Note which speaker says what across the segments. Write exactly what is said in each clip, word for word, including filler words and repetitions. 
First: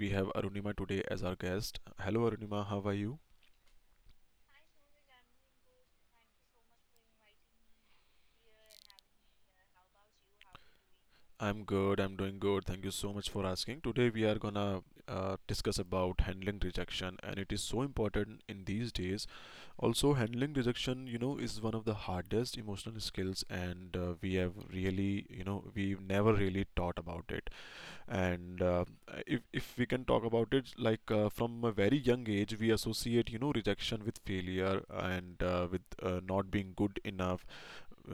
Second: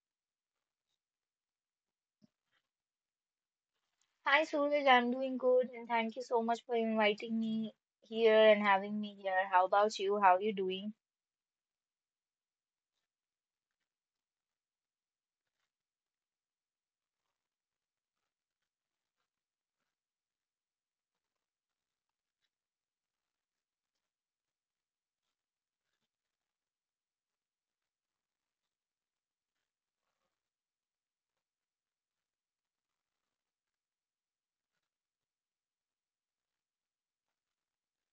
Speaker 1: we have Arunima today as our guest. Hello Arunima, how are you?
Speaker 2: Hi Suraj, I'm doing good and thank you so much for inviting me here and having me here. How about you? How are you doing?
Speaker 1: I'm good, I'm doing good. Thank you so much for asking. Today we are gonna uh, discuss about handling rejection and it is so important in these days. Also handling rejection, you know, is one of the hardest emotional skills, and uh, we have really, you know, we've never really taught about it. And uh, if, if we can talk about it, like uh, from a very young age we associate you know rejection with failure, and uh, with uh, not being good enough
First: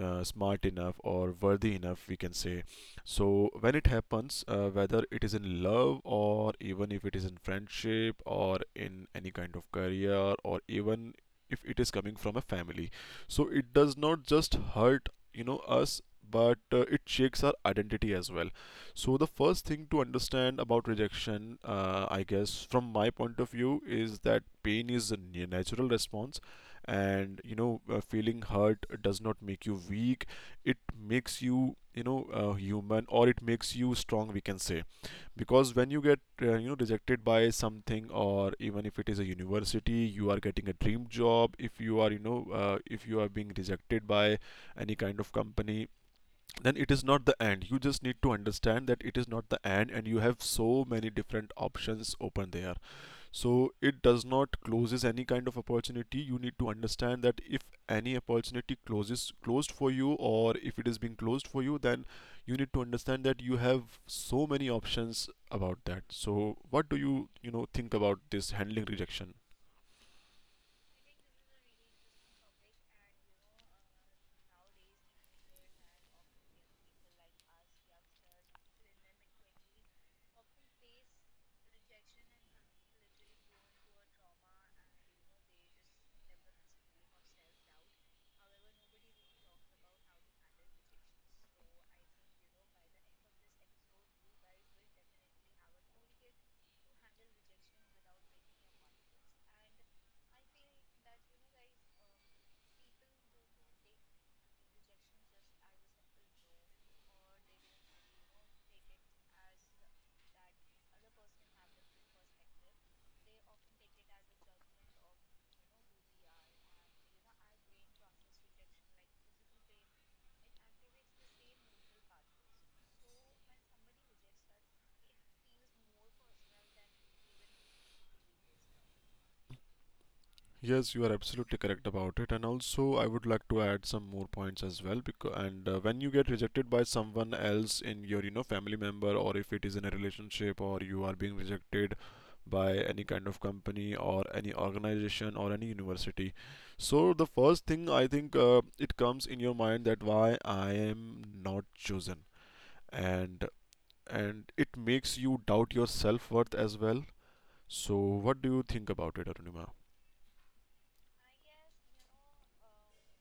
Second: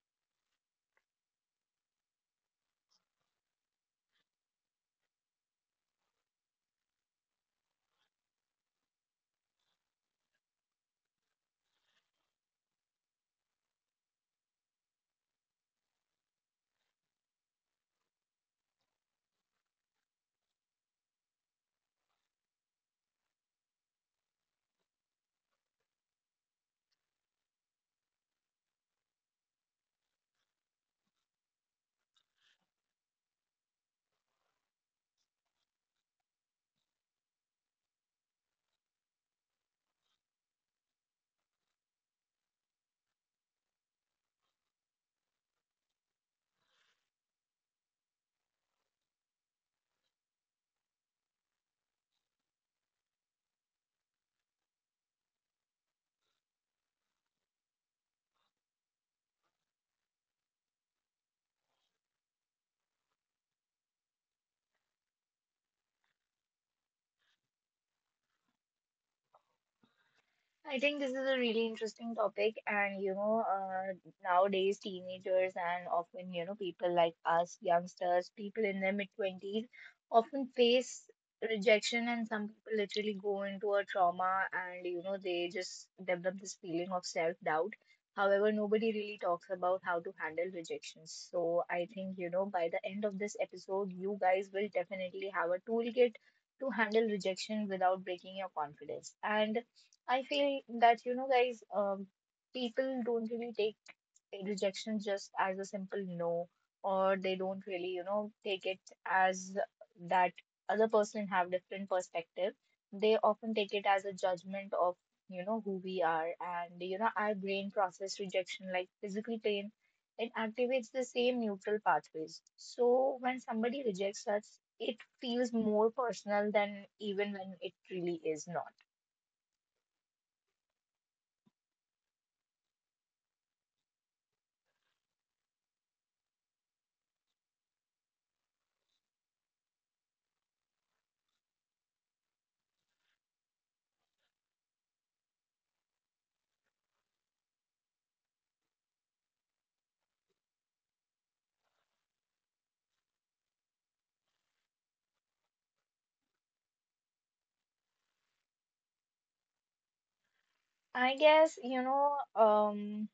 Speaker 1: uh, smart enough, or worthy enough, we can say. So when it happens, uh, whether it is in love, or even if it is in friendship, or in any kind of career, or even if it is coming from a family, so it does not just hurt, you know us, but uh, it shakes our identity as well. So the first thing to understand about rejection, uh, I guess from my point of view, is that pain is a natural response. And you know uh, feeling hurt does not make you weak. It makes you, you know uh, human, or it makes you strong, we can say. Because when you get uh, you know rejected by something, or even if it is a university you are getting a dream job, if you are you know uh, if you are being rejected by any kind of company, then it is not the end. You just need to understand that it is not the end, and you have so many different options open there. So it does not closes any kind of opportunity. You need to understand that if any opportunity closes closed for you, or if it is being closed for you, then you need to understand that you have so many options about that. So what do you you know think about this handling rejection?
Speaker 2: I think this is a really interesting topic, and you know, uh, nowadays teenagers and often you know people like us, youngsters, people in their mid twenties, often face rejection, and some people literally go into a trauma, and you know they just develop this feeling of self doubt. However, nobody really talks about how to handle rejections. So I think you know by the end of this episode, you guys will definitely have a toolkit to handle rejection without breaking your confidence. And I feel that, you know, guys, um, people don't really take rejection just as a simple no, or they don't really, you know, take it as that other person have different perspective. They often take it as a judgment of, you know, who we are. And, you know, our brain process rejection like physical pain. It activates the same neutral pathways. So when somebody rejects us, it feels more personal than even when it really is not.
Speaker 1: Yes, you are absolutely correct about it, and also I would like to add some more points as well. Because and uh, When you get rejected by someone else in your you know family member, or if it is in a relationship, or you are being rejected by any kind of company or any organization or any university, so the first thing, I think, uh, it comes in your mind that why I am not chosen, and and it makes you doubt your self worth as well. So what do you think about it, Arunima?
Speaker 2: I guess, you know, um,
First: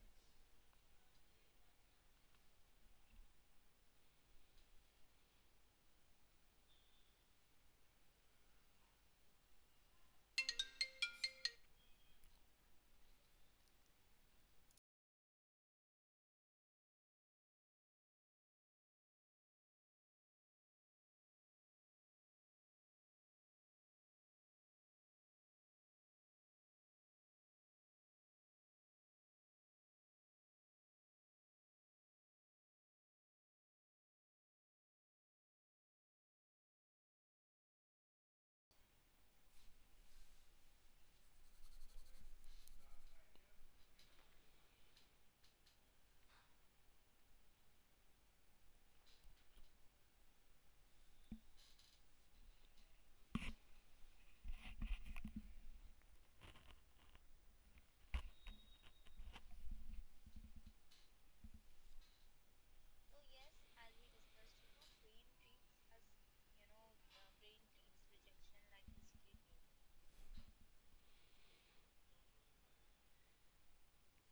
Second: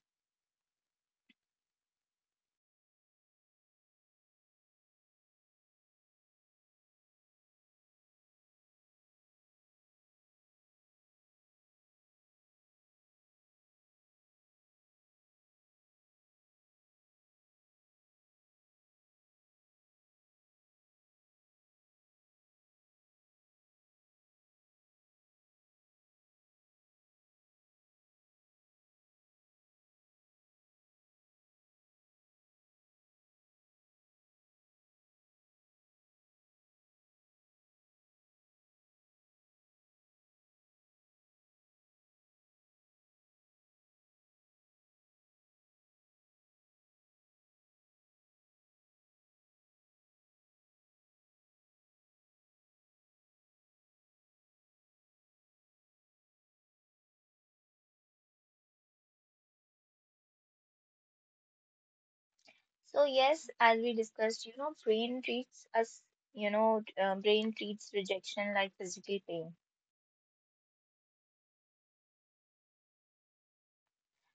Speaker 2: so yes, as we discussed, you know, brain treats us, you know, uh, brain treats rejection like physical pain.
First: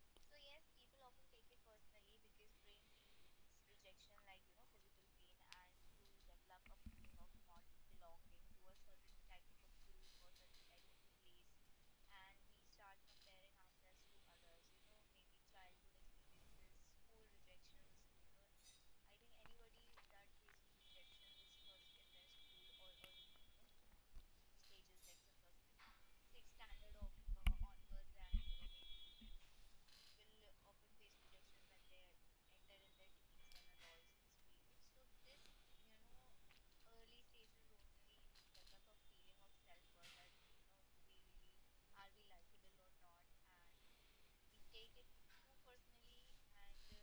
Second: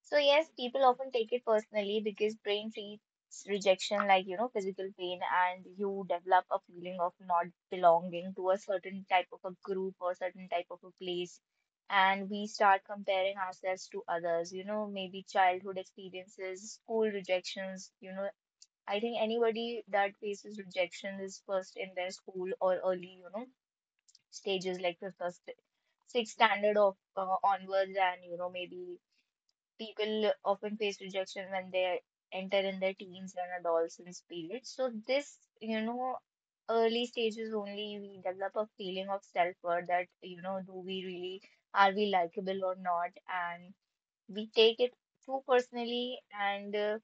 Speaker 2: So yes, people often take it personally because brain treats rejection like, you know, physical pain, and you develop a feeling of not belonging to a certain type of a group or certain type of a place. And we start comparing ourselves to others, you know, maybe childhood experiences, school rejections. you know, I think anybody that faces rejection is first in their school or early, you know, stages like fifth or st- sixth standard of uh, onwards, and you know, maybe people often face rejection when they enter in their teens and adolescence period. So this, you know, early stages only we develop a feeling of self-worth that, you know, do we really, are we likable or not, and we take it too personally, and Uh,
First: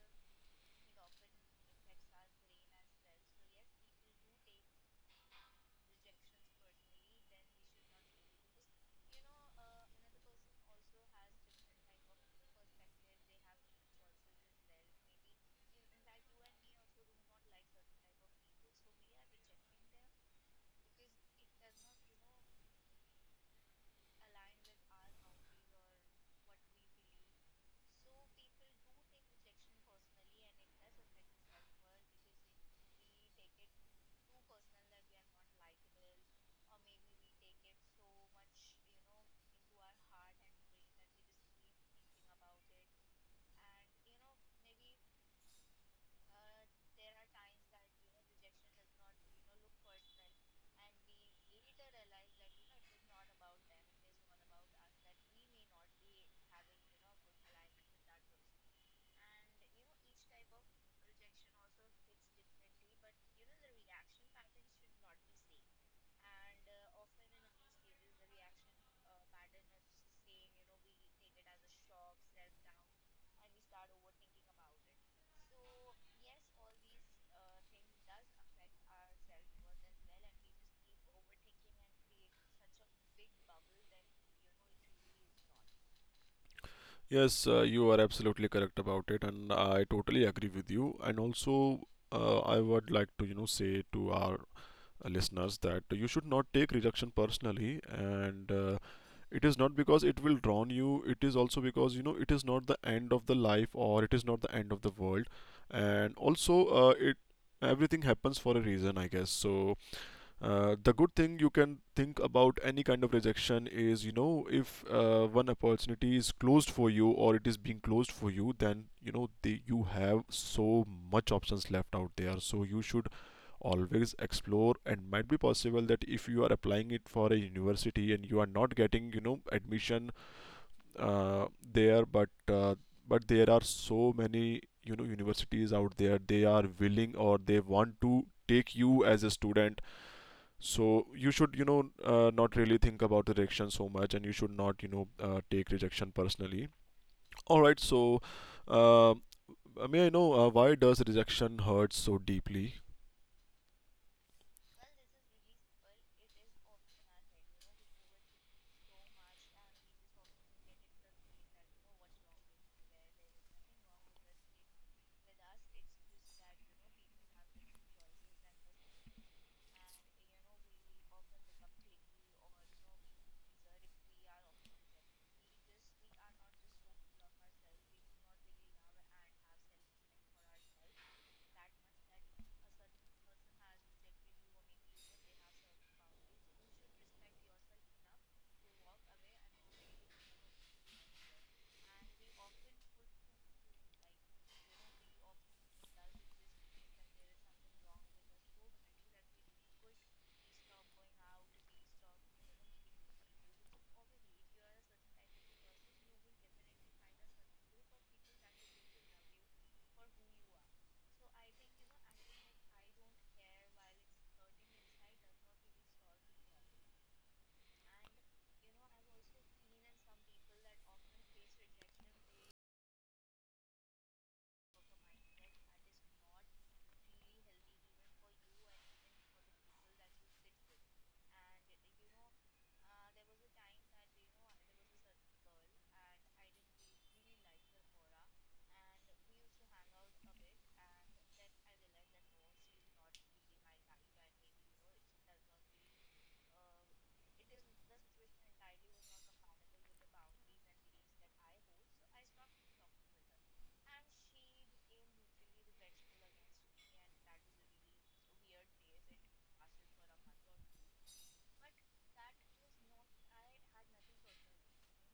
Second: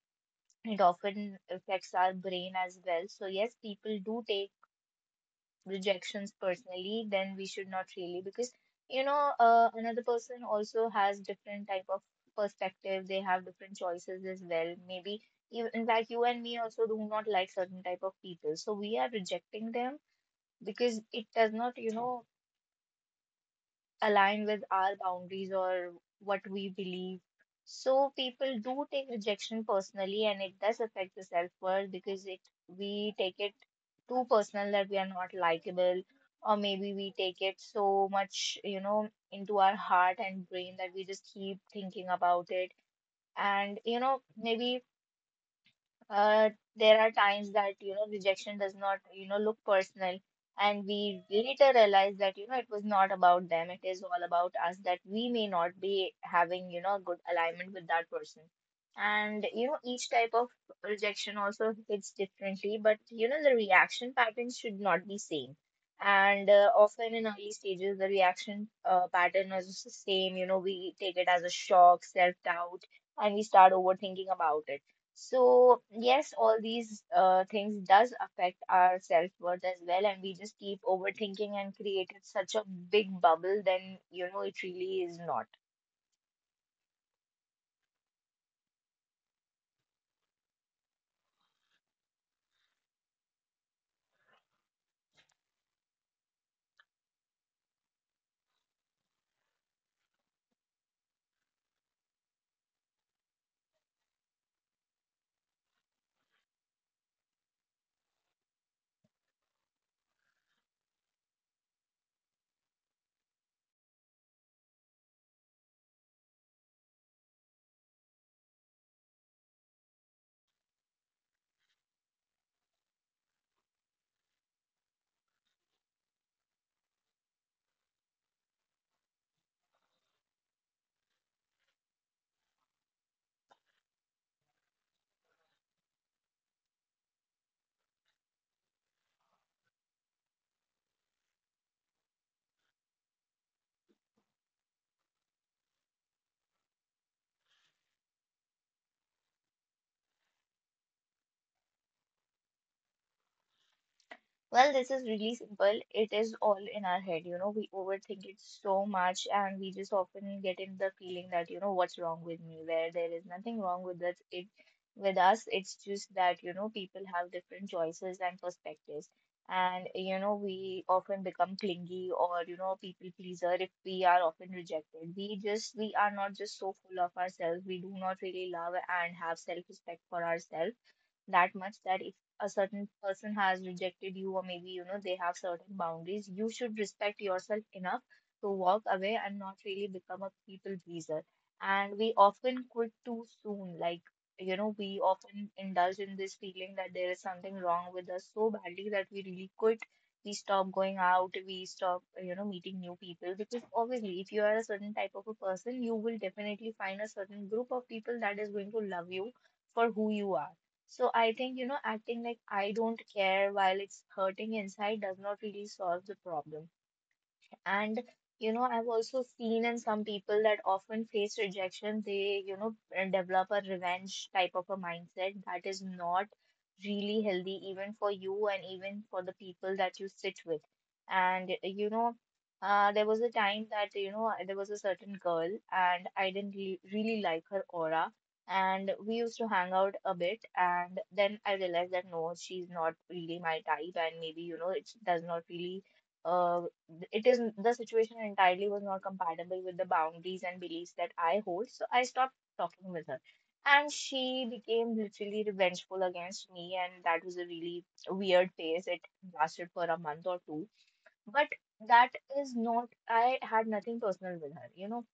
Speaker 2: it often affects our brain as well. So, yes, people do take rejections personally, then we should not really, because you know, uh, another person also has different type of perspective. They have different choices as well. Maybe even in fact, you and me also do not like certain type of people. So we are rejecting them because it does not, you know, align with our boundaries or what we believe. So people do take rejection personally and it does affect the self-worth, because it we take it too personal that we are not likable, or maybe we take it so much, you know, into our heart and brain that we just keep thinking about it. And you know, maybe uh, there are times that, you know, rejection does not, you know, look personal, and we later realize that, you know, it was not about them. It is all about us that we may not be having, you know, a good alignment with that person. And, you know, each type of rejection also hits differently, but, you know, the reaction patterns should not be same. And uh, often in early stages, the reaction uh, pattern is the same. You know, we take it as a shock, self-doubt, and we start overthinking about it. So yes, all these uh, things does affect our self-worth as well, and we just keep overthinking and created such a big bubble, then you know it really is not.
Speaker 1: Yes, uh, you are absolutely correct about it, and I totally agree with you. And also, uh, I would like to, you know, say to our uh, listeners that you should not take rejection personally, and uh, it is not because it will drown you. It is also because you know it is not the end of the life, or it is not the end of the world, and also, uh, it everything happens for a reason, I guess. So uh, the good thing you can think about any kind of rejection is, you know, if uh, one opportunity is closed for you, or it is being closed for you, then you know the, you have so much options left out there. So you should always explore, and might be possible that if you are applying it for a university and you are not getting you know admission uh, there, but uh, but there are so many you know universities out there, they are willing, or they want to take you as a student. So you should, you know, uh, not really think about the rejection so much, and you should not, you know, uh, take rejection personally. All right. So, uh, I I know uh, why does rejection hurt so deeply?
Speaker 2: Well, this is really simple. It is all in our head, you know. We overthink it so much, and we just often get in the feeling that, you know, what's wrong with me, where there is nothing wrong with us. It with us, it's just that, you know, people have different choices and perspectives. And, you know, we often become clingy or, you know, people pleaser if we are often rejected. We just, we are not just so full of ourselves. We do not really love and have self-respect for ourselves that much, that if a certain person has rejected you, or maybe you know they have certain boundaries, you should respect yourself enough to walk away and not really become a people pleaser. And we often quit too soon. Like, you know we often indulge in this feeling that there is something wrong with us so badly that we really quit. We stop going out. We stop, you know meeting new people, because obviously if you are a certain type of a person, you will definitely find a certain group of people that is going to love you for who you are. So I think, you know, acting like I don't care while it's hurting inside does not really solve the problem. And you know, I've also seen in some people that often face rejection, they, you know, develop a revenge type of a mindset that is not really healthy, even for you and even for the people that you sit with. And you know, uh, there was a time that, you know, there was a certain girl and I didn't re really like her aura. And we used to hang out a bit, and then I realized that no, she's not really my type, and maybe, you know, it does not really uh, it is the situation entirely was not compatible with the boundaries and beliefs that I hold, so I stopped talking with her. And she became literally revengeful against me, and that was a really weird phase. It lasted for a month or two, but that is not, I had nothing personal with her. You know,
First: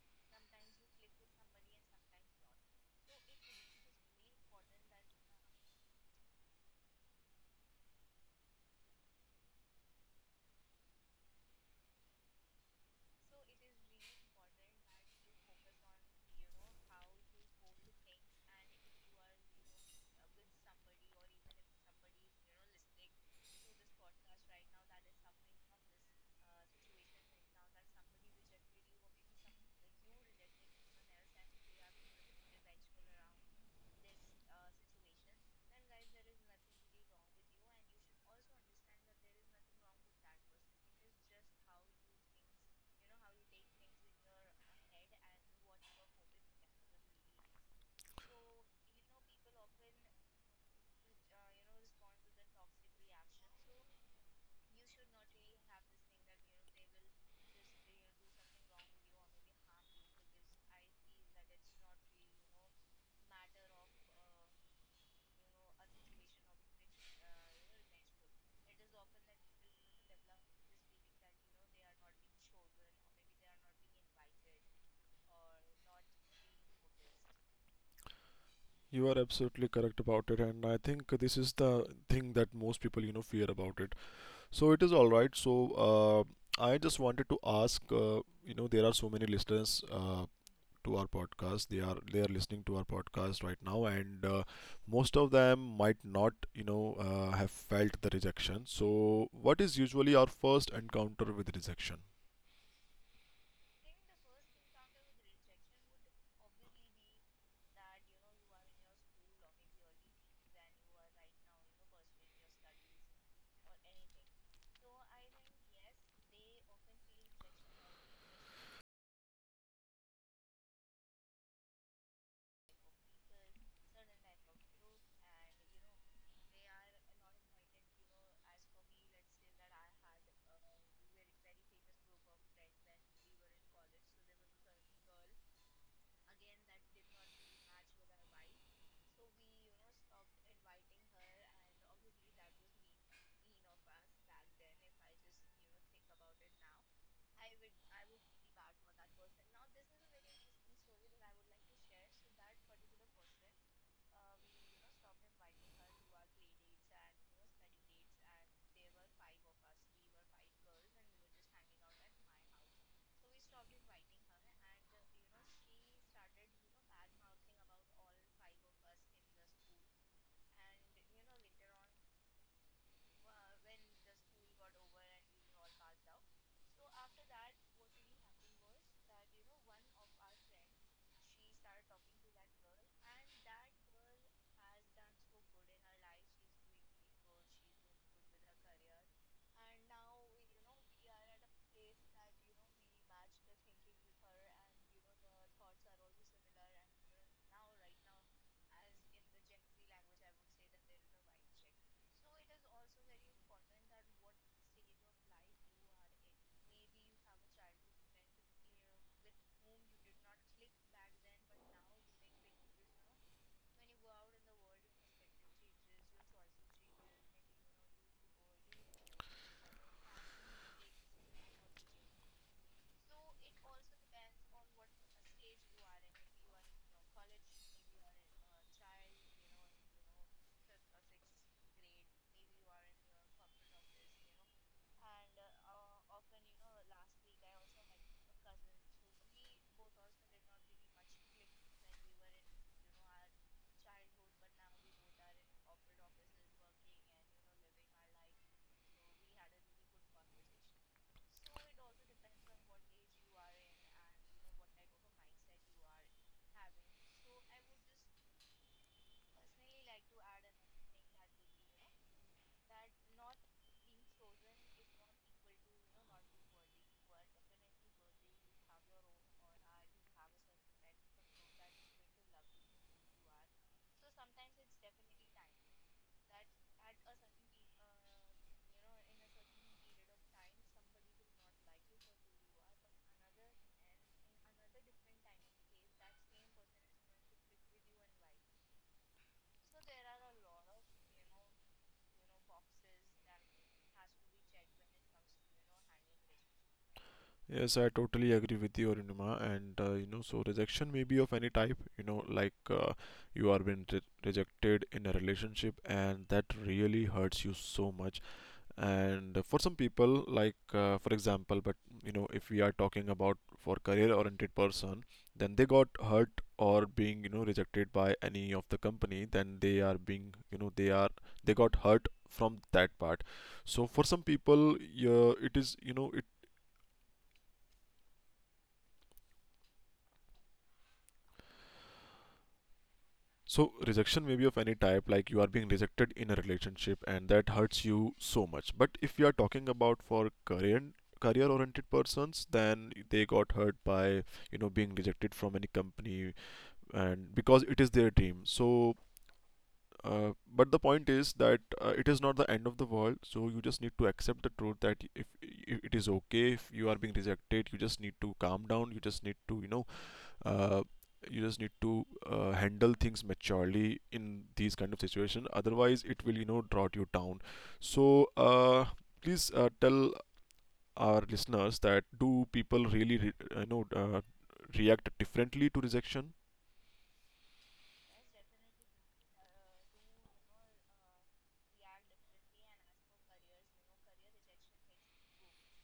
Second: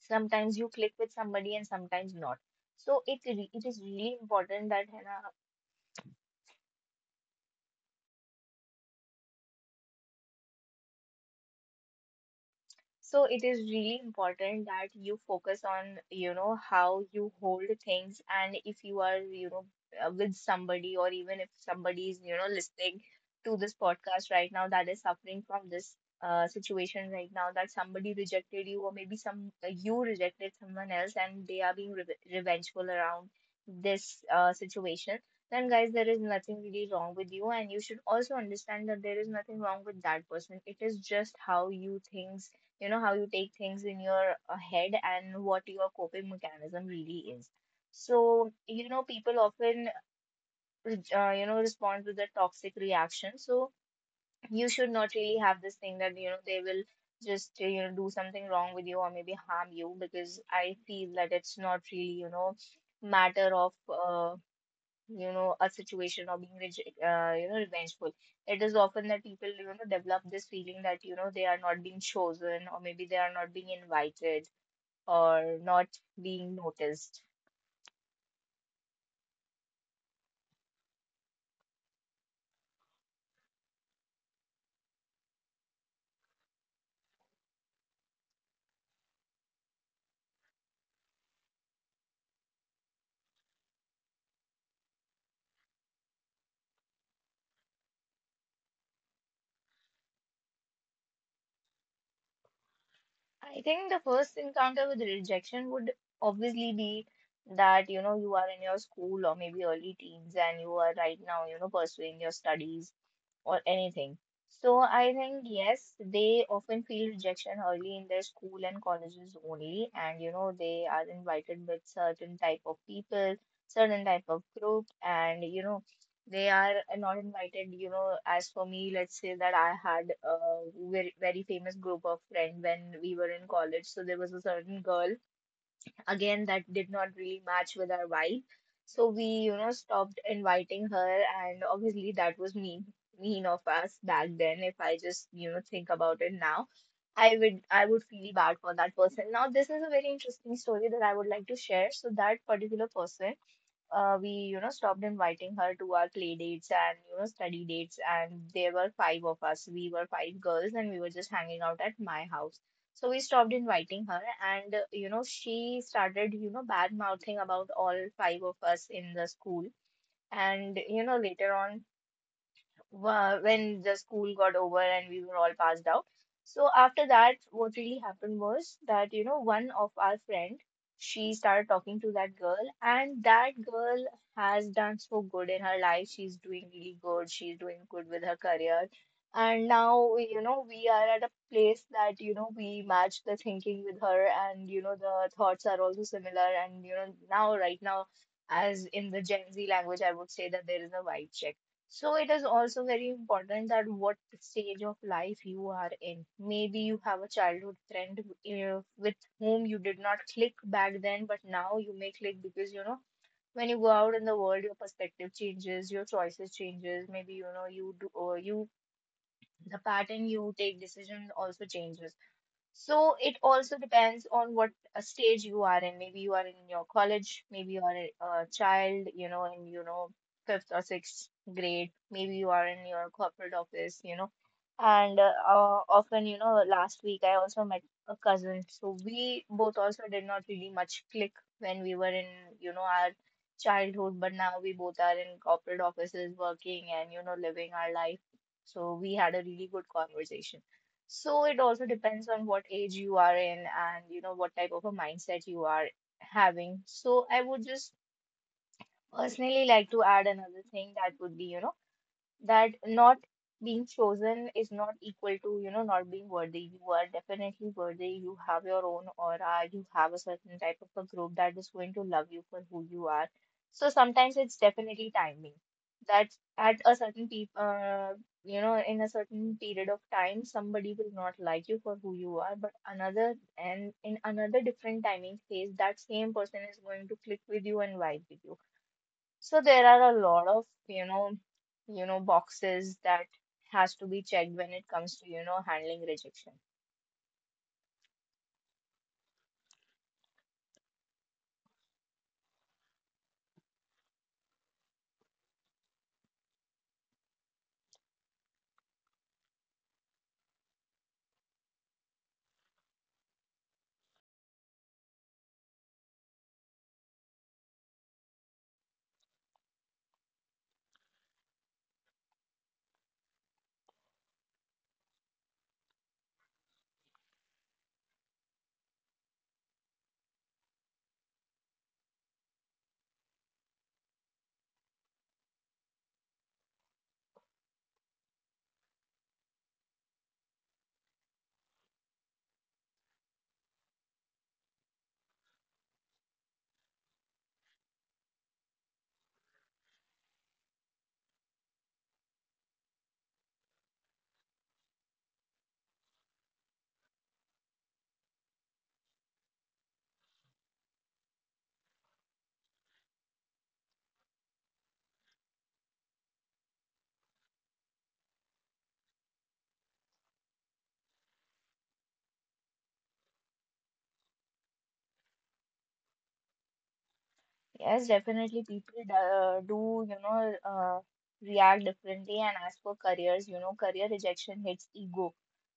Speaker 2: sometimes you click with somebody and sometimes not. So it re- it is really important that Hannah So it is really important that you focus on, you know, how you hold things, and if you are, you know, uh, with somebody, or even if somebody is, you know, listening to this podcast right now that is suffering from this uh, situation right now, that somebody rejected you, or maybe some uh, you rejected someone else and they are being reve revengeful around this uh, situation, then guys, there is nothing really wrong with you, and you should also understand that there is nothing wrong with that person. It is just how you think, you know how you take things in your uh, head and what your coping mechanism really is. So you know people often uh, you know respond with a toxic reaction. So you should not really have this thing that you know they will just uh, you know do something wrong with you or maybe harm you, because I feel that it's not really you know matter of uh, you know, a situation or being, rege- uh, you know, revengeful. It is often that people, you know, develop this feeling that, you know, they are not being chosen or maybe they are not being invited or not being noticed.
Speaker 1: You are absolutely correct about it, and I think this is the thing that most people, you know, fear about it. So it is all right. So uh, I just wanted to ask, uh, you know, there are so many listeners. Uh, to our podcast, they are they are listening to our podcast right now. And uh, most of them might not, you know uh, have felt the rejection. So what is usually our first encounter with rejection?
Speaker 2: I think the first encounter with rejection would obviously be that, you know, you are in your school or maybe early teens, and you are right now, you know, pursuing your studies or anything. So I think yes, they often feel rejection early in their school and colleges only, and you know they are invited with certain type of people, certain type of group, and you know they are not invited. You know, as for me, let's say that I had a very very famous group of friends when we were in college. So there was a certain girl again that did not really match with our vibe, so we you know stopped inviting her. And obviously that was mean mean of us back then. If I just you know think about it now, I would i would feel bad for that person. Now this is a very interesting story that I would like to share. So that particular person, uh, we you know stopped inviting her to our play dates and you know study dates, and there were five of us. We were five girls and we were just hanging out at my house, so we stopped inviting her. And uh, you know she started you know bad mouthing about all five of us in the school. And you know later on, wha- when the school got over and we were all passed out. So after that, what really happened was that, you know, one of our friend, she started talking to that girl, and that girl has done so good in her life. She's doing really good. She's doing good with her career. And now, you know, we are at a place that, you know, we match the thinking with her, and, you know, the thoughts are also similar. And, you know, now, right now, as in the Gen Z language, I would say that there is a vibe check. So it is also very important that what stage of life you are in. Maybe you have a childhood friend uh, with whom you did not click back then, but now you may click because you know when you go out in the world, your perspective changes, your choices changes. Maybe you know you do or you the pattern you take decision also changes. So it also depends on what uh, stage you are in. Maybe you are in your college, maybe you are a a child, you know, in, you know, fifth or sixth grade. Maybe you are in your corporate office, you know. And uh, uh, often, you know, last week I also met a cousin. So we both also did not really much click when we were in, you know, our childhood, but now we both are in corporate offices working and, you know, living our life. So we had a really good conversation. So it also depends on what age you are in and you know what type of a mindset you are having. So I would just personally like to add another thing that would be, you know, that not being chosen is not equal to you know not being worthy. You are definitely worthy. You have your own aura. You have a certain type of a group that is going to love you for who you are. So sometimes it's definitely timing that at a certain peop uh, you know, in a certain period of time somebody will not like you for who you are, but another, and in another different timing phase, that same person is going to click with you and vibe with you. So there are a lot of, you know, you know, boxes that has to be checked when it comes to, you know, handling rejection.
Speaker 1: Yes, I totally agree with you, Arunima. And uh, you know, so rejection may be of any type. You know, like uh, you are being re rejected in a relationship, and that really hurts you so much. And for some people, like uh, for example, but you know if we are talking about for career oriented person, then they got hurt, or being you know rejected by any of the company, then they are being you know they are they got hurt from that part. So for some people, yeah, it is, you know it. So rejection may be of any type, like you are being rejected in a relationship and that hurts you so much. But if we are talking about for career career oriented persons, then they got hurt by you know being rejected from any company, and because it is their dream. So, uh, but the point is that, uh, it is not the end of the world. So you just need to accept the truth that if, if it is okay, if you are being rejected, you just need to calm down. You just need to you know uh, you just need to uh, handle things maturely in these kind of situation, otherwise it will you know drop you down. So, uh, please, uh, tell our listeners, that do people really re- you know uh, react differently to rejection?
Speaker 2: Yes, definitely. People do, uh, do, you know, uh, react differently. And as for careers, you know, career rejection hits ego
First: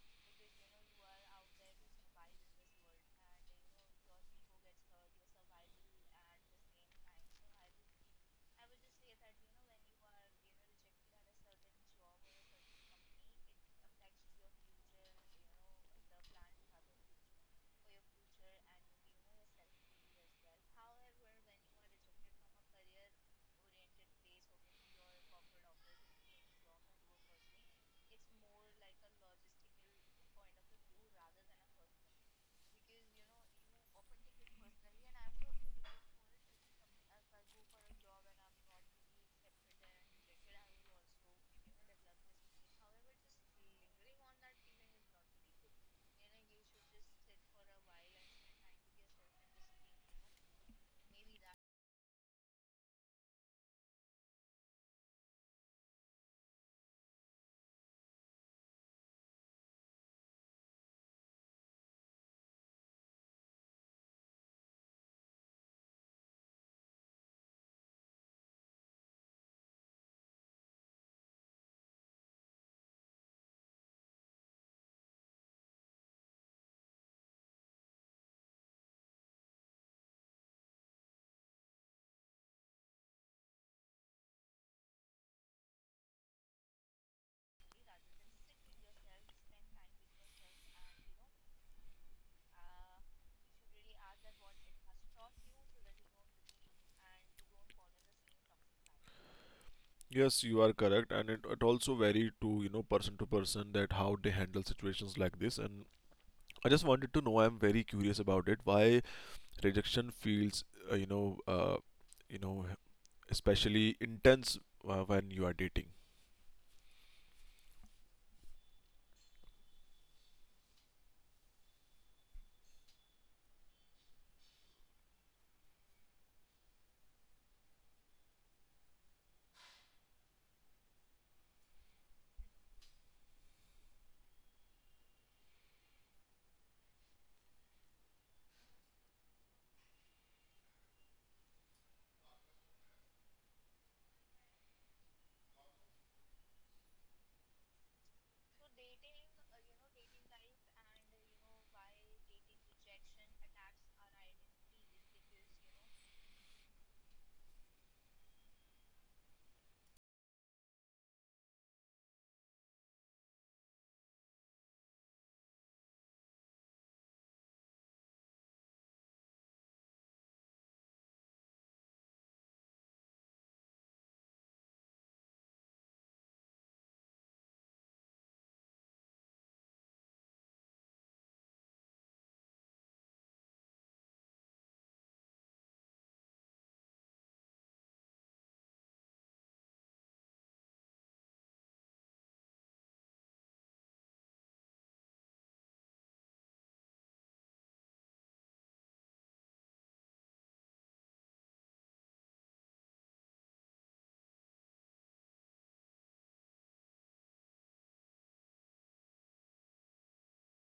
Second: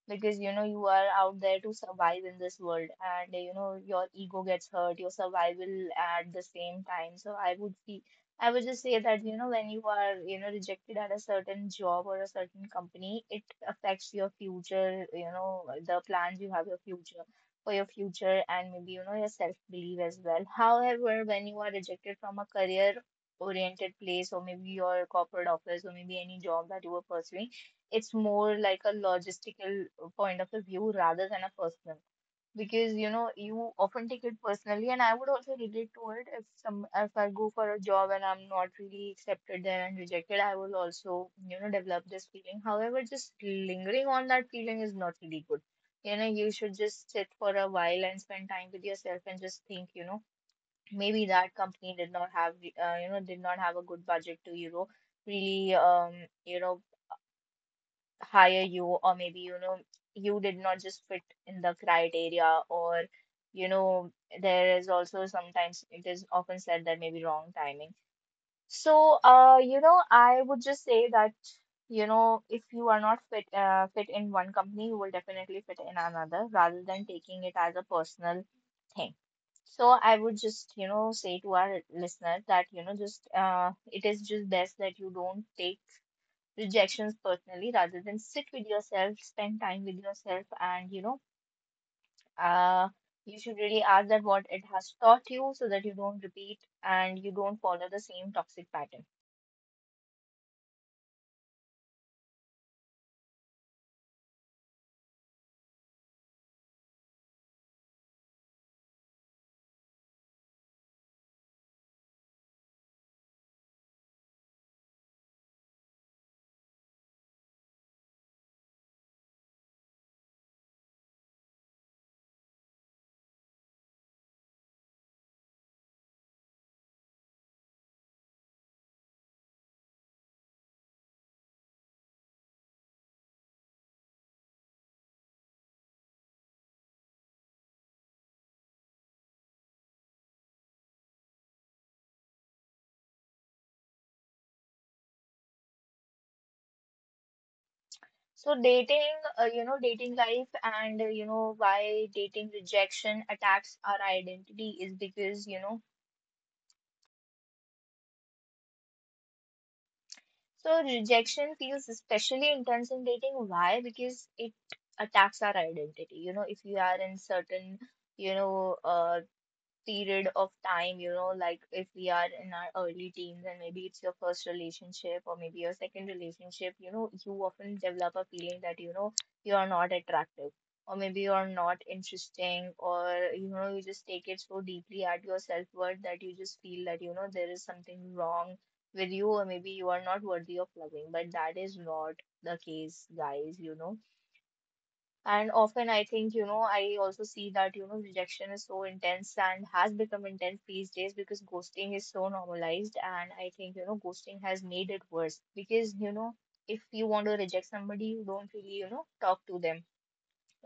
Speaker 2: because, you know, you are out there to survive in this world and, you know, your ego gets hurt, your survival at the same time. So I would be, I would just say that, you know, when you are, you know, rejected at a certain job or a certain company, it affects your future, you know, the plans you have, your future for your future, and maybe you know your self belief as well. However, when you are rejected from a career oriented place or maybe your corporate office or maybe any job that you were pursuing, it's more like a logistical point of the view rather than a personal, because you know you often take it personally. And I would also relate to it. If some if I go for a job and I'm not really accepted there and rejected, I will also, you know, develop this feeling. However, just lingering on that feeling is not really good. You know, you should just sit for a while and spend time with yourself and just think, you know, maybe that company did not have uh, you know, did not have a good budget to you know really um you know hire you, or maybe you know you did not just fit in the criteria, or you know, there is also sometimes it is often said that maybe wrong timing. So uh you know, I would just say that, you know, if you are not fit uh, fit in one company, you will definitely fit in another, rather than taking it as a personal thing. So I would just, you know, say to our listeners that, you know, just uh, it is just best that you don't take rejections personally, rather than sit with yourself, spend time with yourself, and you know, uh, you should really ask that what it has taught you so that you don't repeat and you don't follow the same toxic pattern.
Speaker 1: Yes, you are correct, and it, it also vary to you know person to person, that how they handle situations like this. And I just wanted to know, I'm very curious about it, why rejection feels uh, you know uh, you know especially intense, uh, when you are dating?
Speaker 2: So, dating, uh, you know, dating life and uh, you know, why dating rejection attacks our identity is because you know, so rejection feels especially intense in dating. Why? Because it attacks our identity. You know, if you are in certain you know, uh, period of time, you know, like if we are in our early teens and maybe it's your first relationship or maybe your second relationship, you know, you often develop a feeling that, you know, you are not attractive, or maybe you are not interesting, or, you know, you just take it so deeply at your self-worth that you just feel that, you know, there is something wrong with you, or maybe you are not worthy of loving. But that is not the case, guys. You know, and often I think, you know, I also see that, you know, rejection is so intense and has become intense these days because ghosting is so normalized. And I think, you know, ghosting has made it worse because, you know, if you want to reject somebody, you don't really, you know, talk to them.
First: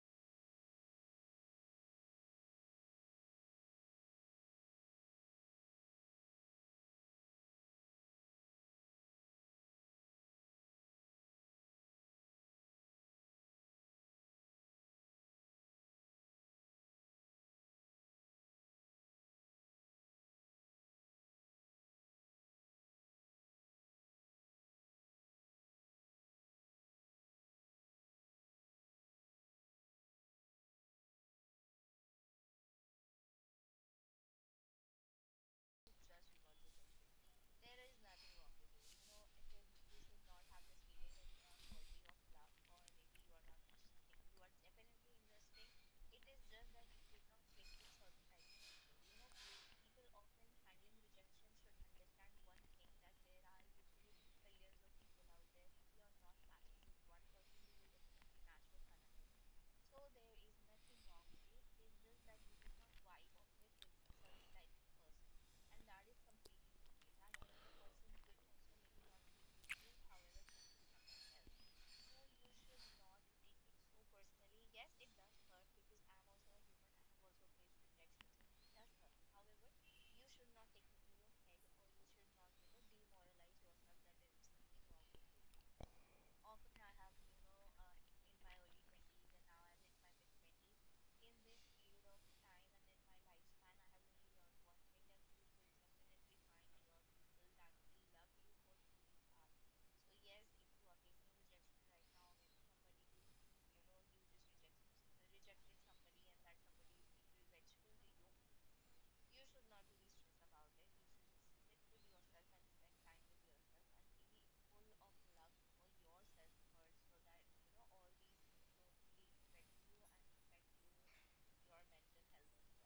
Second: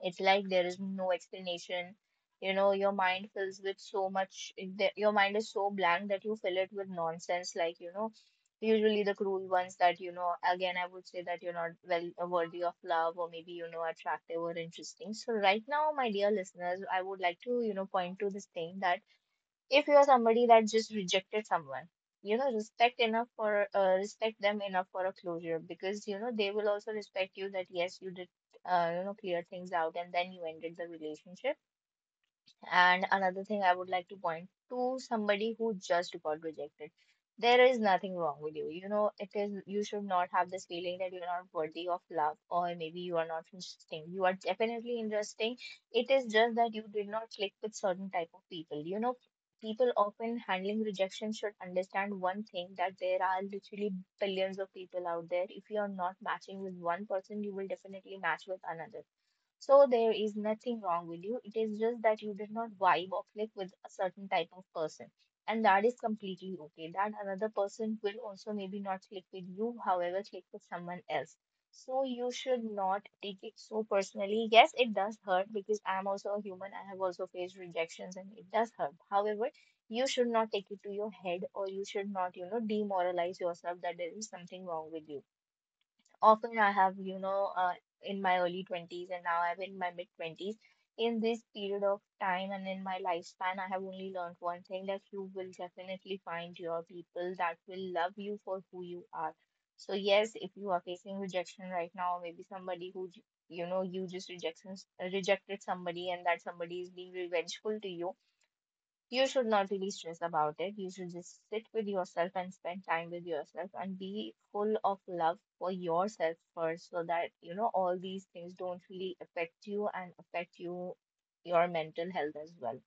Speaker 2: It's like there is no explanation. You know, your mind fills with so much, the- your mind is so blank that you fill it with nonsense, like, you know, usually the cruel ones that, you know, again, I would say that you're not well uh, worthy of love, or maybe, you know, attractive or interesting. So, right now, my dear listeners, I would like to, you know, point to this thing that if you are somebody that just rejected someone, you know, respect enough for uh, respect them enough for a closure, because you know they will also respect you that yes, you did uh, you know, clear things out and then you ended the relationship. And another thing I would like to point to somebody who just got rejected. There is nothing wrong with you. You know, it is you should not have this feeling that you're not worthy of love, or maybe you are not interesting. You are definitely interesting. It is just that you did not click with certain type of people. You know, people often handling rejection should understand one thing, that there are literally billions of people out there. If you are not matching with one person, you will definitely match with another. So there is nothing wrong with you. It is just that you did not vibe or click with a certain type of person. And that is completely okay. That another person will also maybe not click with you, however, click with someone else. So you should not take it so personally. Yes, it does hurt, because I am also a human. I have also faced rejections and it does hurt. However, you should not take it to your head, or you should not, you know, demoralize yourself that there is something wrong with you. Often I have, you know, uh, in my early twenties, and now I'm in my mid twenties. In this period of time and in my lifespan, I have only learned one thing, that you will definitely find your people that will love you for who you are. So, yes, if you are facing rejection right now, maybe somebody who, j- you know, you just rejection, rejected somebody and that somebody is being revengeful to you, you should not really stress about it. You should just sit with yourself and spend time with yourself and be full of love for yourself first, so that, you know, all these things don't really affect you and affect you, your mental health as well.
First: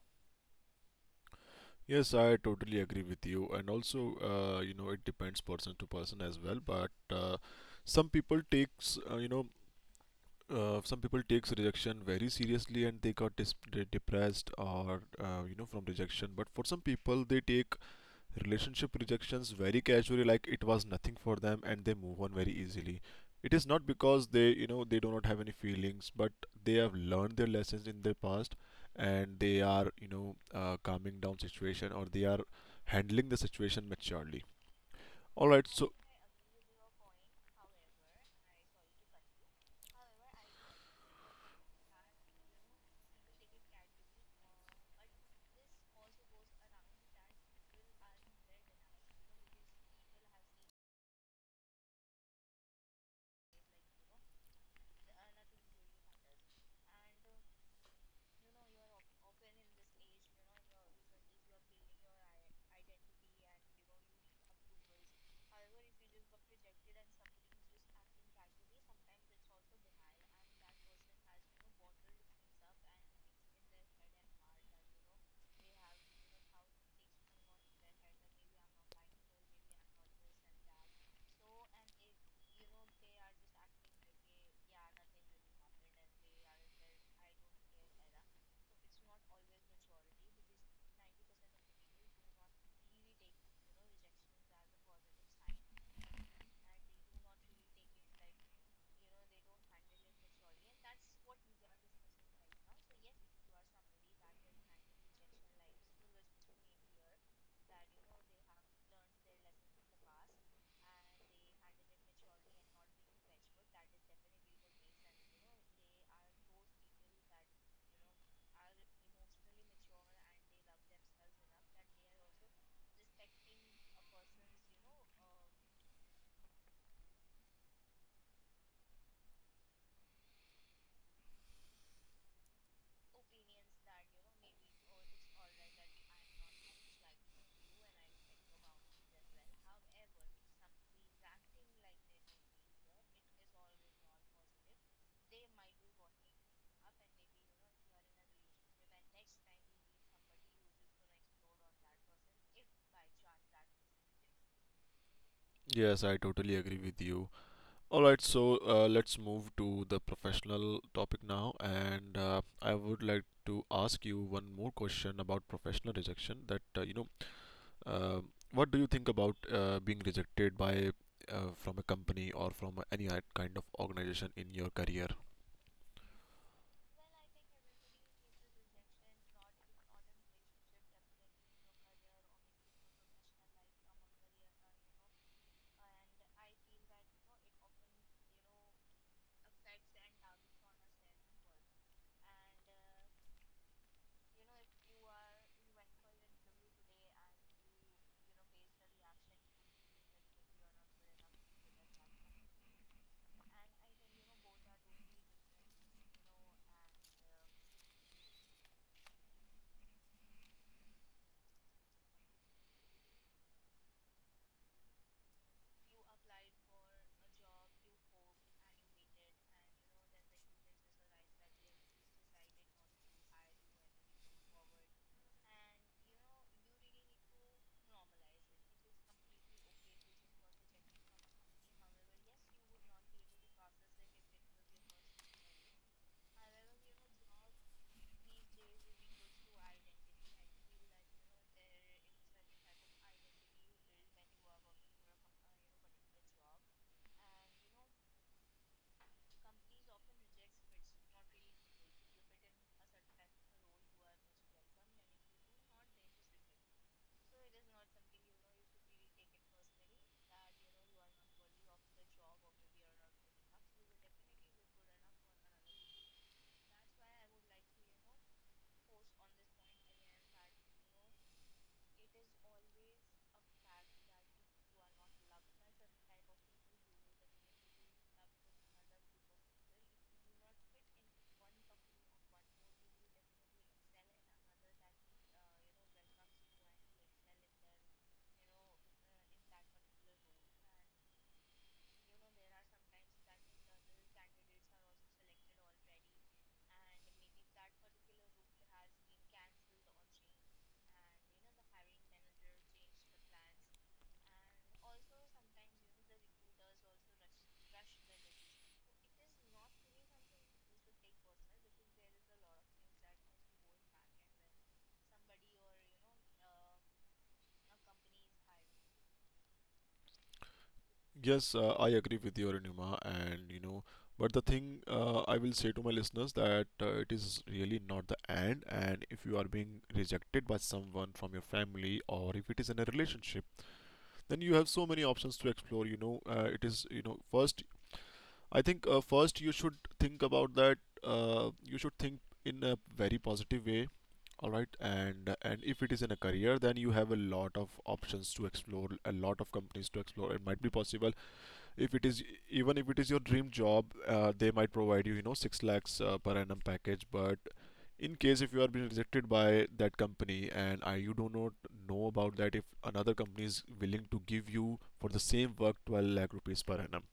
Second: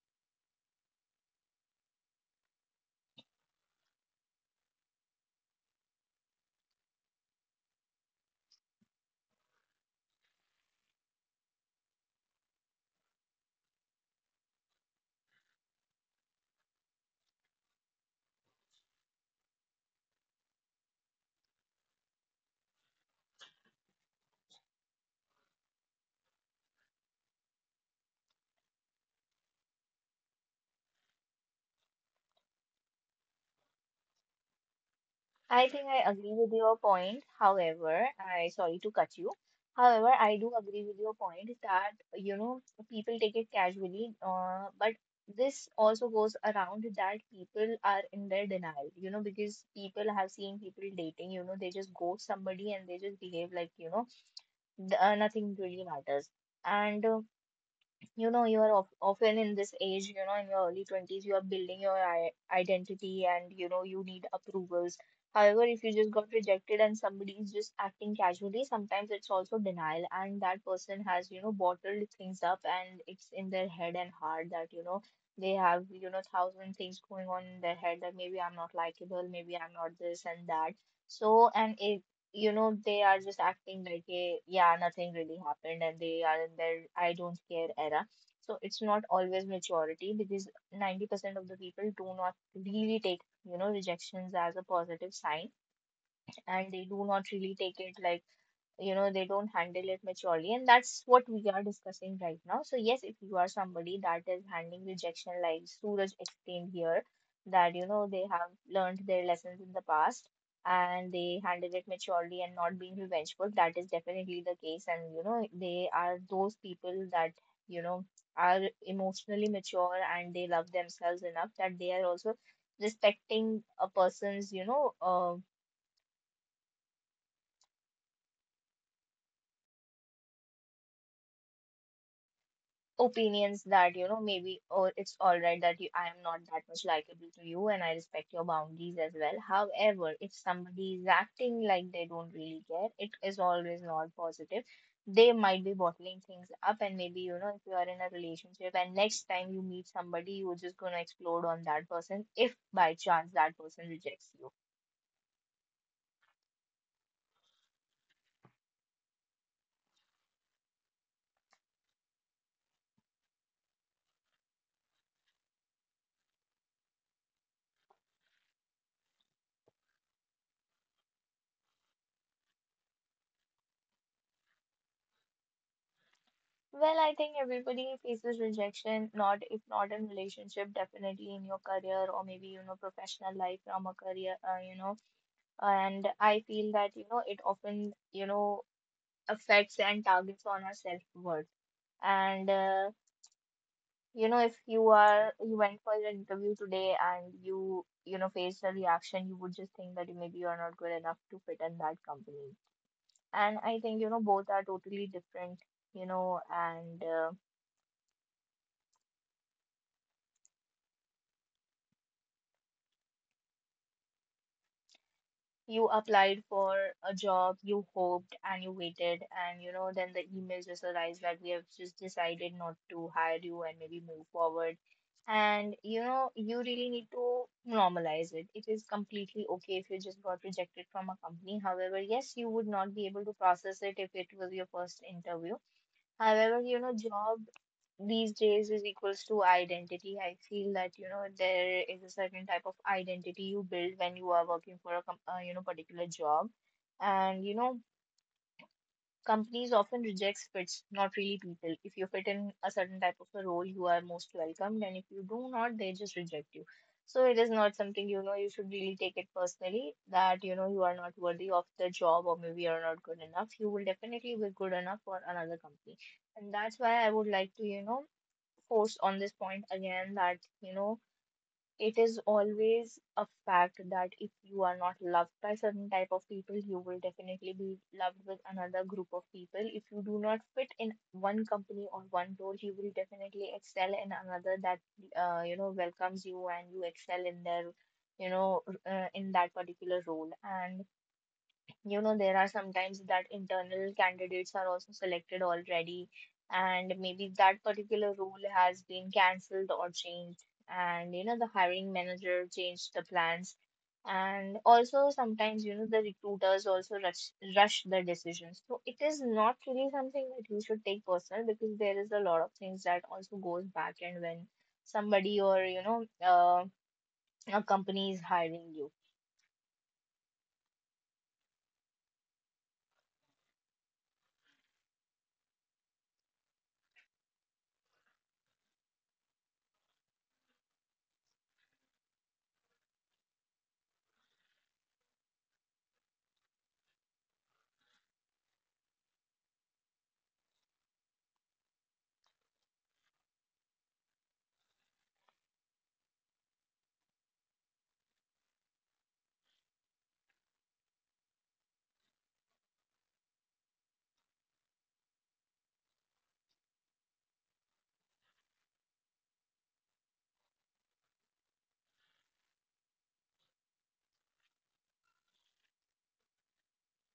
Speaker 1: Yes, I totally agree with you, and also uh, you know it depends person to person as well. But uh, some people takes uh, you know uh, some people takes rejection very seriously, and they got dis- de- depressed, or uh, you know from rejection. But for some people, they take Relationship rejections very casually, like it was nothing for them, and they move on very easily. It is not because they, you know, they do not have any feelings, but they have learned their lessons in their past, and they are, you know, uh, calming down situation, or they are handling the situation maturely. All right,
Speaker 2: I think
Speaker 1: so
Speaker 2: I agree with your point. However, I sorry to cut you. However, I do agree with your point that you know people take it casually, uh, but this also goes around that people are in their denial, you know, because people have seen people dating, you know, they just ghost somebody and they just behave like, you know, th- uh, nothing really matters. And uh, You know, you are of, often in this age, you know, in your early twenties you are building your i- identity, and you know you need approvals. However, if you just got rejected and somebody is just acting casually, sometimes it's also denial, and that person has, you know, bottled things up, and it's in their head and heart that, you know, they have, you know, thousand things going on in their head that maybe I'm not likable, maybe I'm not this and that. So and it you know, they are just acting like a yeah, nothing really happened, and they are in their I don't care era. So it's not always maturity because ninety percent of the people do not really take, you know, rejections as a positive sign, and they do not really take it like, you know, they don't handle it maturely, and that's what we are discussing right now. So yes, if you are somebody that is handling rejection like Suraj explained here, that, you know, they have learned their lessons in the past and they handle it maturely and not being revengeful, that is definitely the case. And you know, they are those people that, you know, are emotionally mature, and they love themselves enough that they are also respecting a person's, you know, uh, opinions, that, you know, maybe or it's all right that you, I am not that much likable to you, and I respect your boundaries as well. However, if somebody is acting like they don't really care, it is always not positive. They might be bottling things up, and maybe, you know, if you are in a relationship and next time you meet somebody, you're just gonna explode on that person if by chance that person rejects you.
Speaker 1: yes, I totally agree with you. All right, so uh, let's move to the professional topic now. And uh, I would like to ask you one more question about professional rejection, that uh, you know Uh, what do you think about uh, being rejected by uh, from a company, or from any i- kind of organization in your career?
Speaker 2: Well, I think everybody faces rejection, not if not in relationship, definitely in your career or maybe, you know, professional life from a career, uh, you know. And I feel that, you know, it often, you know, affects and targets on our self-worth. And uh, you know, if you are, you went for your interview today and you you know faced a reaction, you would just think that maybe you are not good enough to fit in that company. And I think, you know, both are totally different, you know, and. Uh, You applied for a job, you hoped and you waited, and you know, then the email just arrives that we have just decided not to hire you and maybe move forward. And you know, you really need to normalize it. It is completely okay if you just got rejected from a company. However, yes, you would not be able to process it if it was your first interview. However, you know, job these days is equals to identity. I feel that, you know, there is a certain type of identity you build when you are working for a com uh, you know, particular job, and you know, companies often rejects fits, not really people. If you fit in a certain type of a role, you are most welcomed, and if you do not, they just reject you. So it is not something, you know, you should really take it personally that, you know, you are not worthy of the job or maybe you are not good enough. You will definitely be good enough for another company. And that's why I would like to, you know, force on this point again that, you know, it is always a fact that if you are not loved by certain type of people, you will definitely be loved with another group of people. If you do not fit in one company or one role, you will definitely excel in another that, uh, you know, welcomes you, and you excel in their, you know, uh, in that particular role. And you know, there are sometimes that internal candidates are also selected already, and maybe that particular role has been cancelled or changed, and you know, the hiring manager changed the plans. And also sometimes, you know, the recruiters also rush rush the decisions. So it is not really something that you should take personal, because there is a lot of things that also goes back, and when somebody or you know, uh, a company is hiring you.
Speaker 1: Yes, uh, I agree with you, Nima, and you know, but the thing, uh, I will say to my listeners, that uh, it is really not the end. And if you are being rejected by someone from your family, or if it is in a relationship, then you have so many options to explore. You know, uh, it is, you know first I think uh, first, you should think about that. Uh, you should think in a very positive way, all right. And and if it is in a career, then you have a lot of options to explore, a lot of companies to explore. It might be possible, if it is even if it is your dream job, uh, they might provide you, you know, six lakhs uh, per annum package. But in case if you are being rejected by that company, and I, you do not know about that, if another company is willing to give you for the same work twelve lakh rupees lakh rupees per annum.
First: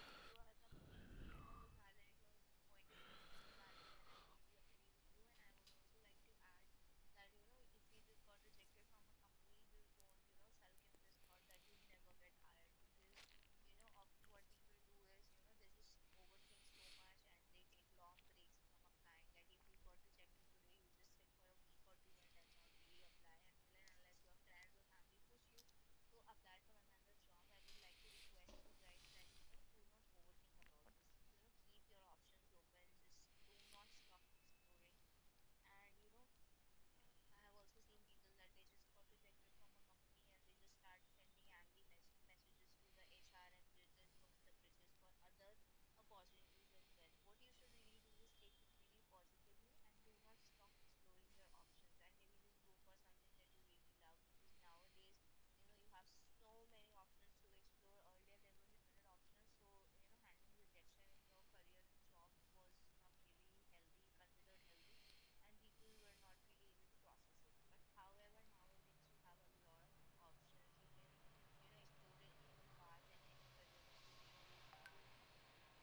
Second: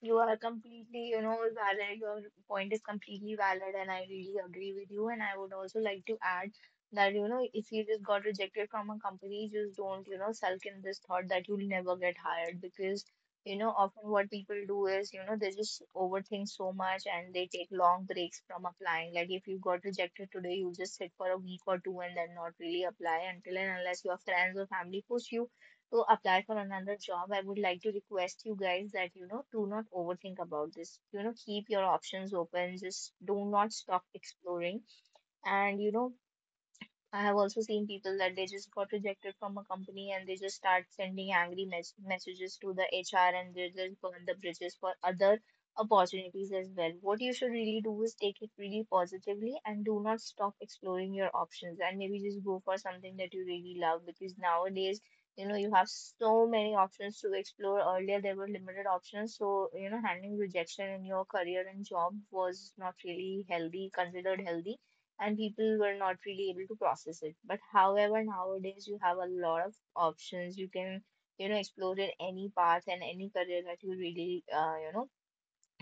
Speaker 2: You are completely, you know, valid. Your point is completely valid, and I really agree with you. And I would also like to add that, you know, if you just got rejected from a company, just don't, you know, sulk in this thought that you'll never get hired because, you know, often what people do is, you know, they just overthink so much and they take long breaks from applying. Like if you got rejected today, you just sit for a week or two and then not really apply until and unless your friends or family push you to apply for another job. I would like to request you guys that, you know, do not overthink about this. You know, keep your options open. Just do not stop exploring. And, you know, I have also seen people that they just got rejected from a company and they just start sending angry mes messages to the H R, and they just burn the bridges for other opportunities as well. What you should really do is take it really positively and do not stop exploring your options, and maybe just go for something that you really love, because nowadays, you know, you have so many options to explore. Earlier, there were limited options, so you know, handling rejection in your career and job was not really healthy, considered healthy, and people were not really able to process it. But however, nowadays you have a lot of options. You can, you know, explore in any path and any career that you really, uh, you know,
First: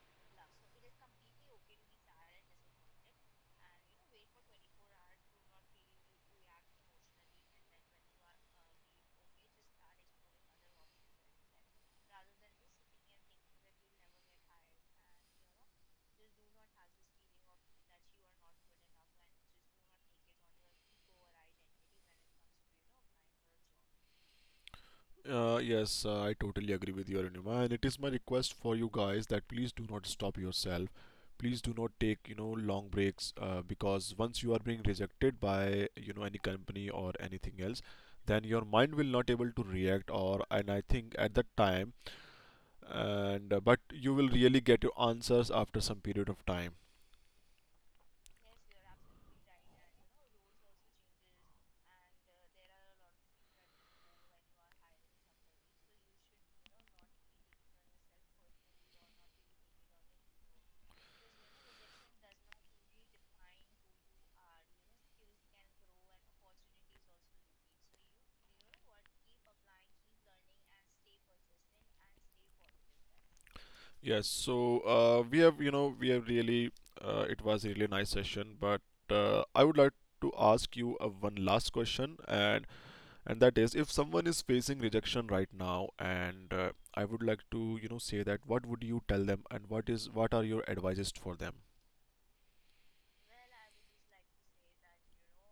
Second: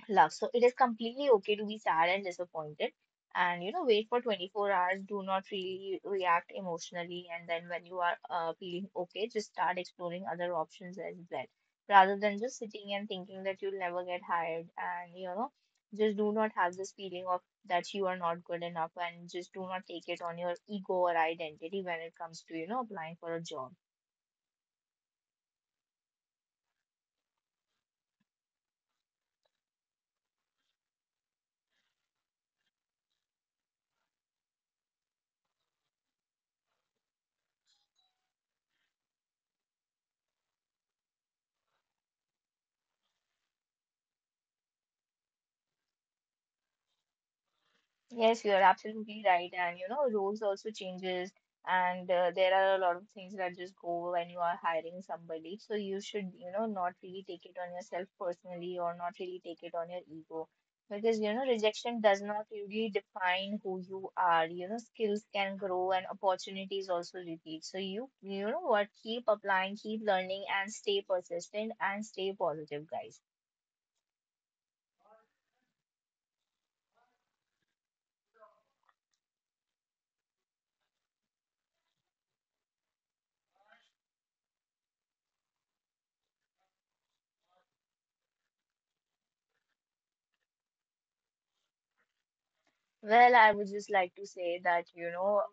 Speaker 2: love. So it is completely okay to be sad and disappointed. And you know, wait for twenty-four hours. Do not really react emotionally. And then when you are uh, feeling okay, just start exploring other options as well, rather than just sitting and thinking that you'll never get hired. And you know, just do not have this feeling of that you are not good enough, and just do not take it on your ego or identity when it comes to, you know, applying for a job.
Speaker 1: Uh, yes, uh, I totally agree with you, Arunima, and it is my request for you guys that please do not stop yourself. Please do not take you know long breaks, uh, because once you are being rejected by you know any company or anything else, then your mind will not able to react. Or, and I think at that time, and uh, but you will really get your answers after some period of time.
Speaker 2: Yes, you are absolutely right. And you know, roles also changes, and uh, there are a lot of things that just go when you are hiring somebody. So you should, you know, not really take it on yourself personally or not really take it on your ego. Because, you know, rejection does not really define who you are. You know, skills can grow, and opportunities also repeat. So you, you know what, keep applying, keep learning, and stay persistent and stay positive, guys.
Speaker 1: Yes, so uh, we have you know we have really uh, it was really a nice session. But uh, I would like to ask you uh, one last question. And and that is, if someone is facing rejection right now, and uh, I would like to you know say, that what would you tell them, and what is what are your advices for them?
Speaker 2: Well, I would just like to say that, you know,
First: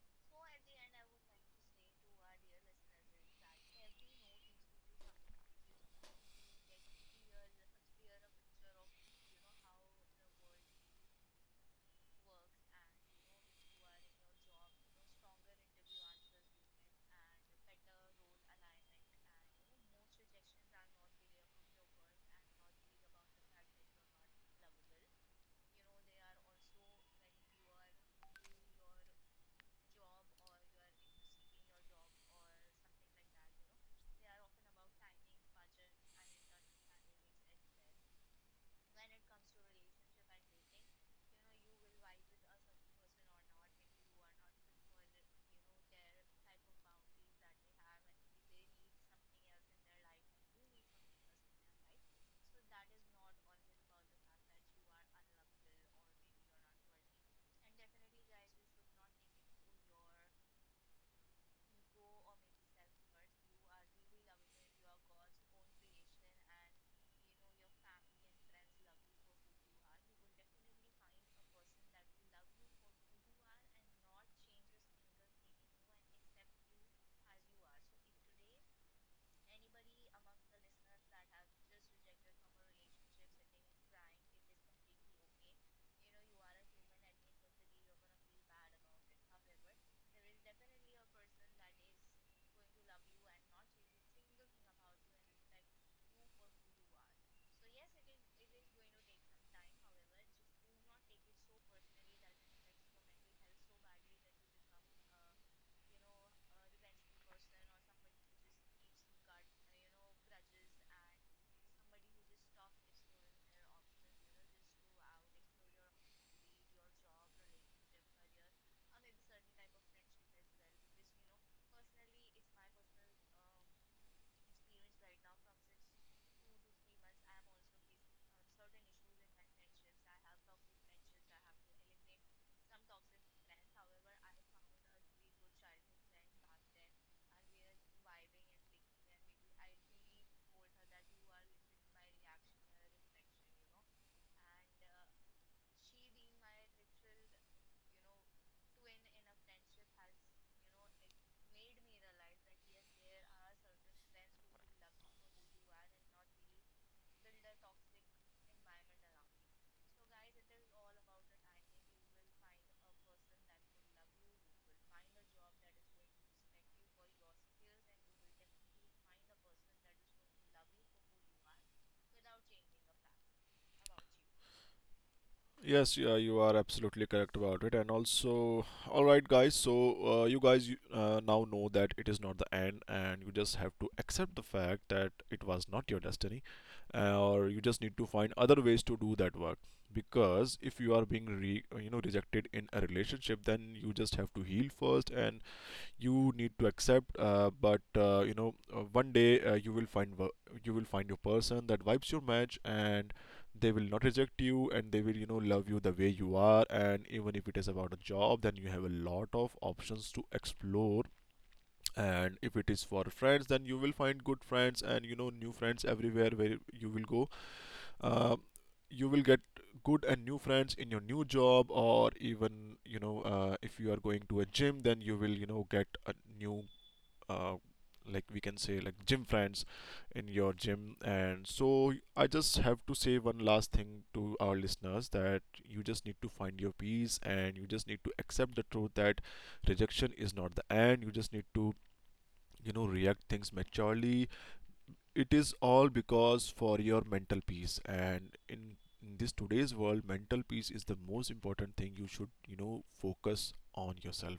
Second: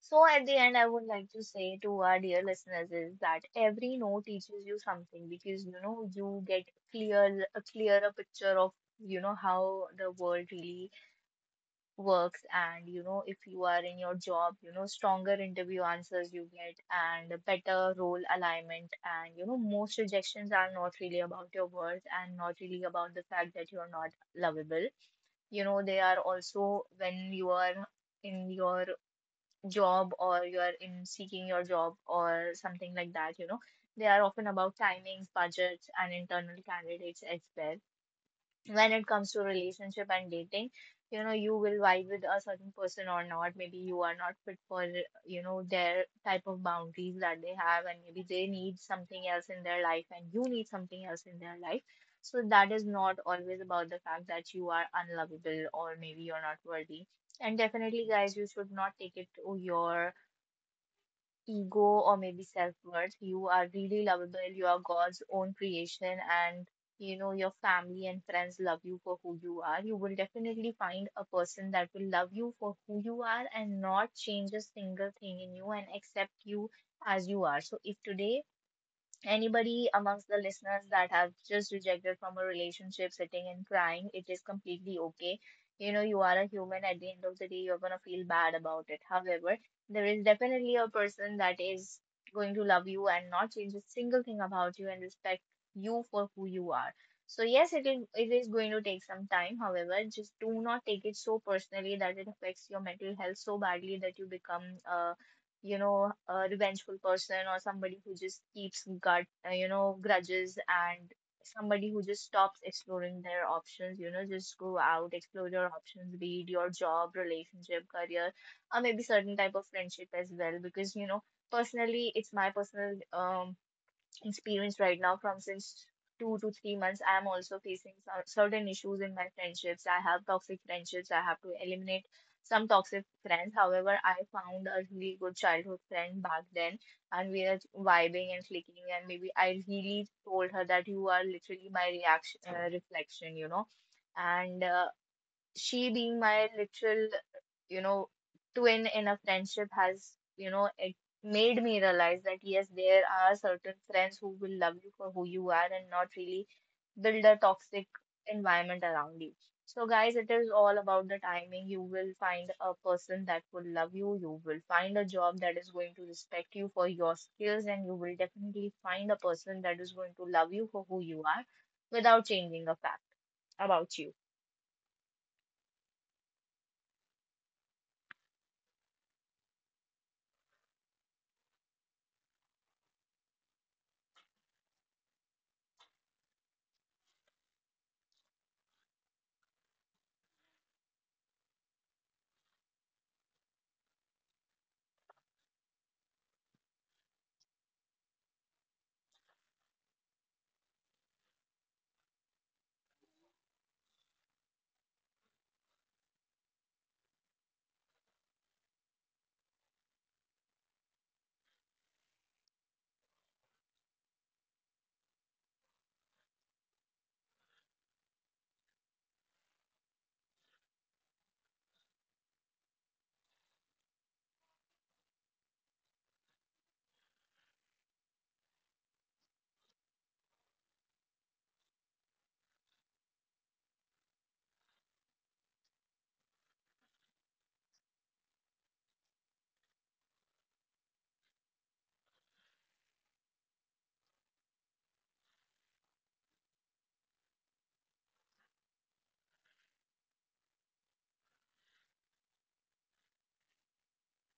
Speaker 2: so, at the end, I would like to say to our dear listeners is that every no teaches you something, because you know, you get clear a clearer picture of, you know, how the world really works. And you know, if you are in your job, you know, stronger interview answers you get and a better role alignment. And you know, most rejections are not really about your worth and not really about the fact that you are not lovable. You know, they are also, when you are in your job or you're in seeking your job or something like that, you know, they are often about timings, budgets, and internal candidates as well. When it comes to relationship and dating, you know, you will vibe with a certain person or not. Maybe you are not fit for, you know, their type of boundaries that they have, and maybe they need something else in their life, and you need something else in their life. So that is not always about the fact that you are unlovable or maybe you're not worthy. And definitely, guys, you should not take it to your ego or maybe self-worth. You are really lovable. You are God's own creation, and you know, your family and friends love you for who you are. You will definitely find a person that will love you for who you are and not change a single thing in you, and accept you as you are. So if today anybody amongst the listeners that have just rejected from a relationship, sitting and crying, it is completely okay. You know, you are a human. At the end of the day, you're gonna feel bad about it. However, there is definitely a person that is going to love you and not change a single thing about you and respect you for who you are. So yes, it is it is going to take some time. However, just do not take it so personally that it affects your mental health so badly that you become uh you know, a revengeful person, or somebody who just keeps gut, uh, you know, grudges, and somebody who just stops exploring their options. You know, just go out, explore your options, be it your job, relationship, career, or maybe certain type of friendship as well. Because, you know, personally, it's my personal um experience right now from since two to three months. I'm also facing some certain issues in my friendships. I have toxic friendships, I have to eliminate some toxic friends. However, I found a really good childhood friend back then, and we are vibing and clicking, and maybe I really told her that you are literally my reaction uh, reflection, you know. And uh, she being my literal, you know, twin in a friendship has, you know, it made me realize that yes, there are certain friends who will love you for who you are and not really build a toxic environment around you. So, guys, it is all about the timing. You will find a person that will love you. You will find a job that is going to respect you for your skills, and you will definitely find a person that is going to love you for who you are without changing a fact about you.
Speaker 1: Yes yeah, you are absolutely correct about it, and also all right, guys, so, uh, you guys, uh, now know that it is not the end, and you just have to accept the fact that it was not your destiny, uh, or you just need to find other ways to do that work. Because if you are being re- you know rejected in a relationship, then you just have to heal first. And you need to accept, uh, but, uh, you know uh, one day, uh, you will find wo- you will find your person that vibes your match. And they will not reject you, and they will you know love you the way you are. And even if it is about a job, then you have a lot of options to explore. And if it is for friends, then you will find good friends and you know new friends everywhere where you will go. uh, you will get good and new friends in your new job, or even, you know uh, if you are going to a gym, then you will you know get a new, uh, like we can say, like gym friends in your gym. And so I just have to say one last thing to our listeners, that you just need to find your peace, and you just need to accept the truth, that rejection is not the end. You just need to, you know react things maturely. It is all because for your mental peace. And in, in this today's world, mental peace is the most important thing. You should, you know focus on yourself.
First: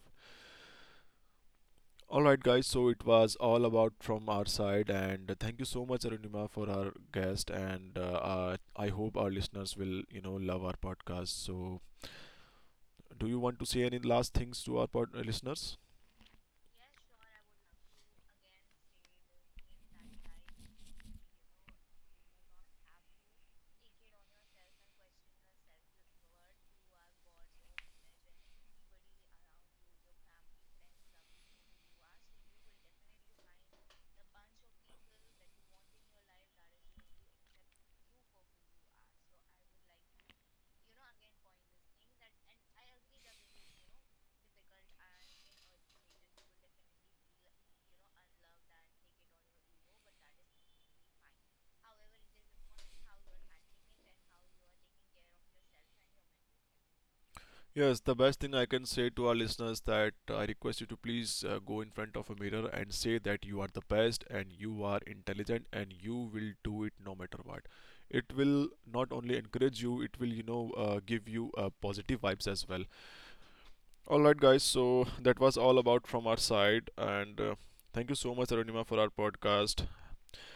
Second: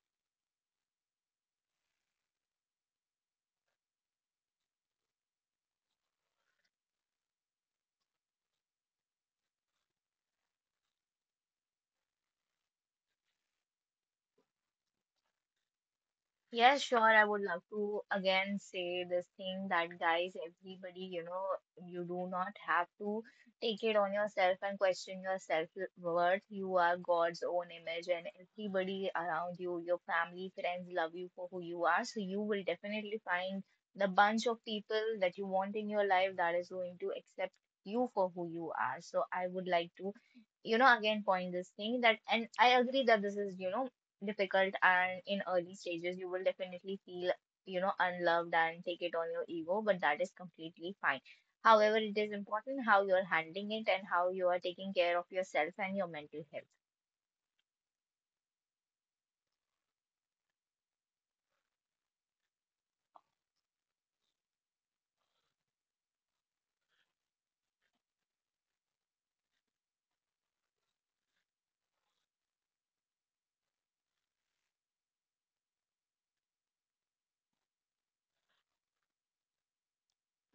Speaker 1: All right, guys. So it was all about from our side, and thank you so much, Arunima, for our guest. And uh, uh, I hope our listeners will, you know, love our podcast. So, do you want to say any last things to our pod- uh, listeners?
Speaker 2: Yeah, sure. I would love to again say this thing that, guys, everybody, you know, you do not have to take it on yourself and question your self-worth. You are God's own image, and everybody around you, your family, friends, love you for who you are. So you will definitely find the bunch of people that you want in your life that is going to accept you for who you are. So I would like to, you know, again point this thing that, and I agree that this is, you know, difficult, and in early stages you will definitely feel, you know, unloved and take it on your ego, but that is completely fine. However, it is important how you are handling it and how you are taking care of yourself and your mental health.
Speaker 1: Yes, the best thing I can say to our listeners, that I request you to please, uh, go in front of a mirror and say that you are the best and you are intelligent, and you will do it no matter what. It will not only encourage you, it will, you know, uh, give you, uh, positive vibes as well. All right, guys. So that was all about from our side, and uh, thank you so much, Arunima, for our podcast.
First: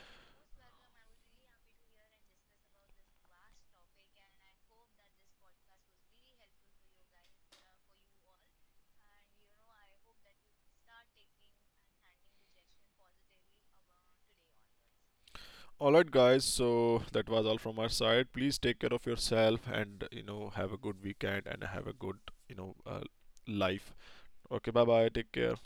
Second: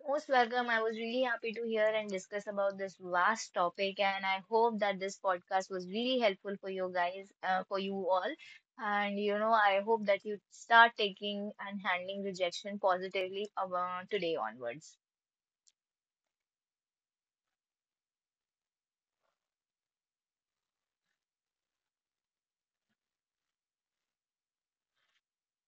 Speaker 2: Most welcome. I was really happy to hear and discuss about this vast topic, and I hope that this podcast was really helpful for you guys, uh, for you all. And you know, I hope that you start taking and handling rejection positively, uh, today onwards.
Speaker 1: All right, guys. So that was all from our side. Please take care of yourself, and, you know, have a good weekend, and have a good, you know uh, life. Okay, bye bye. Take care.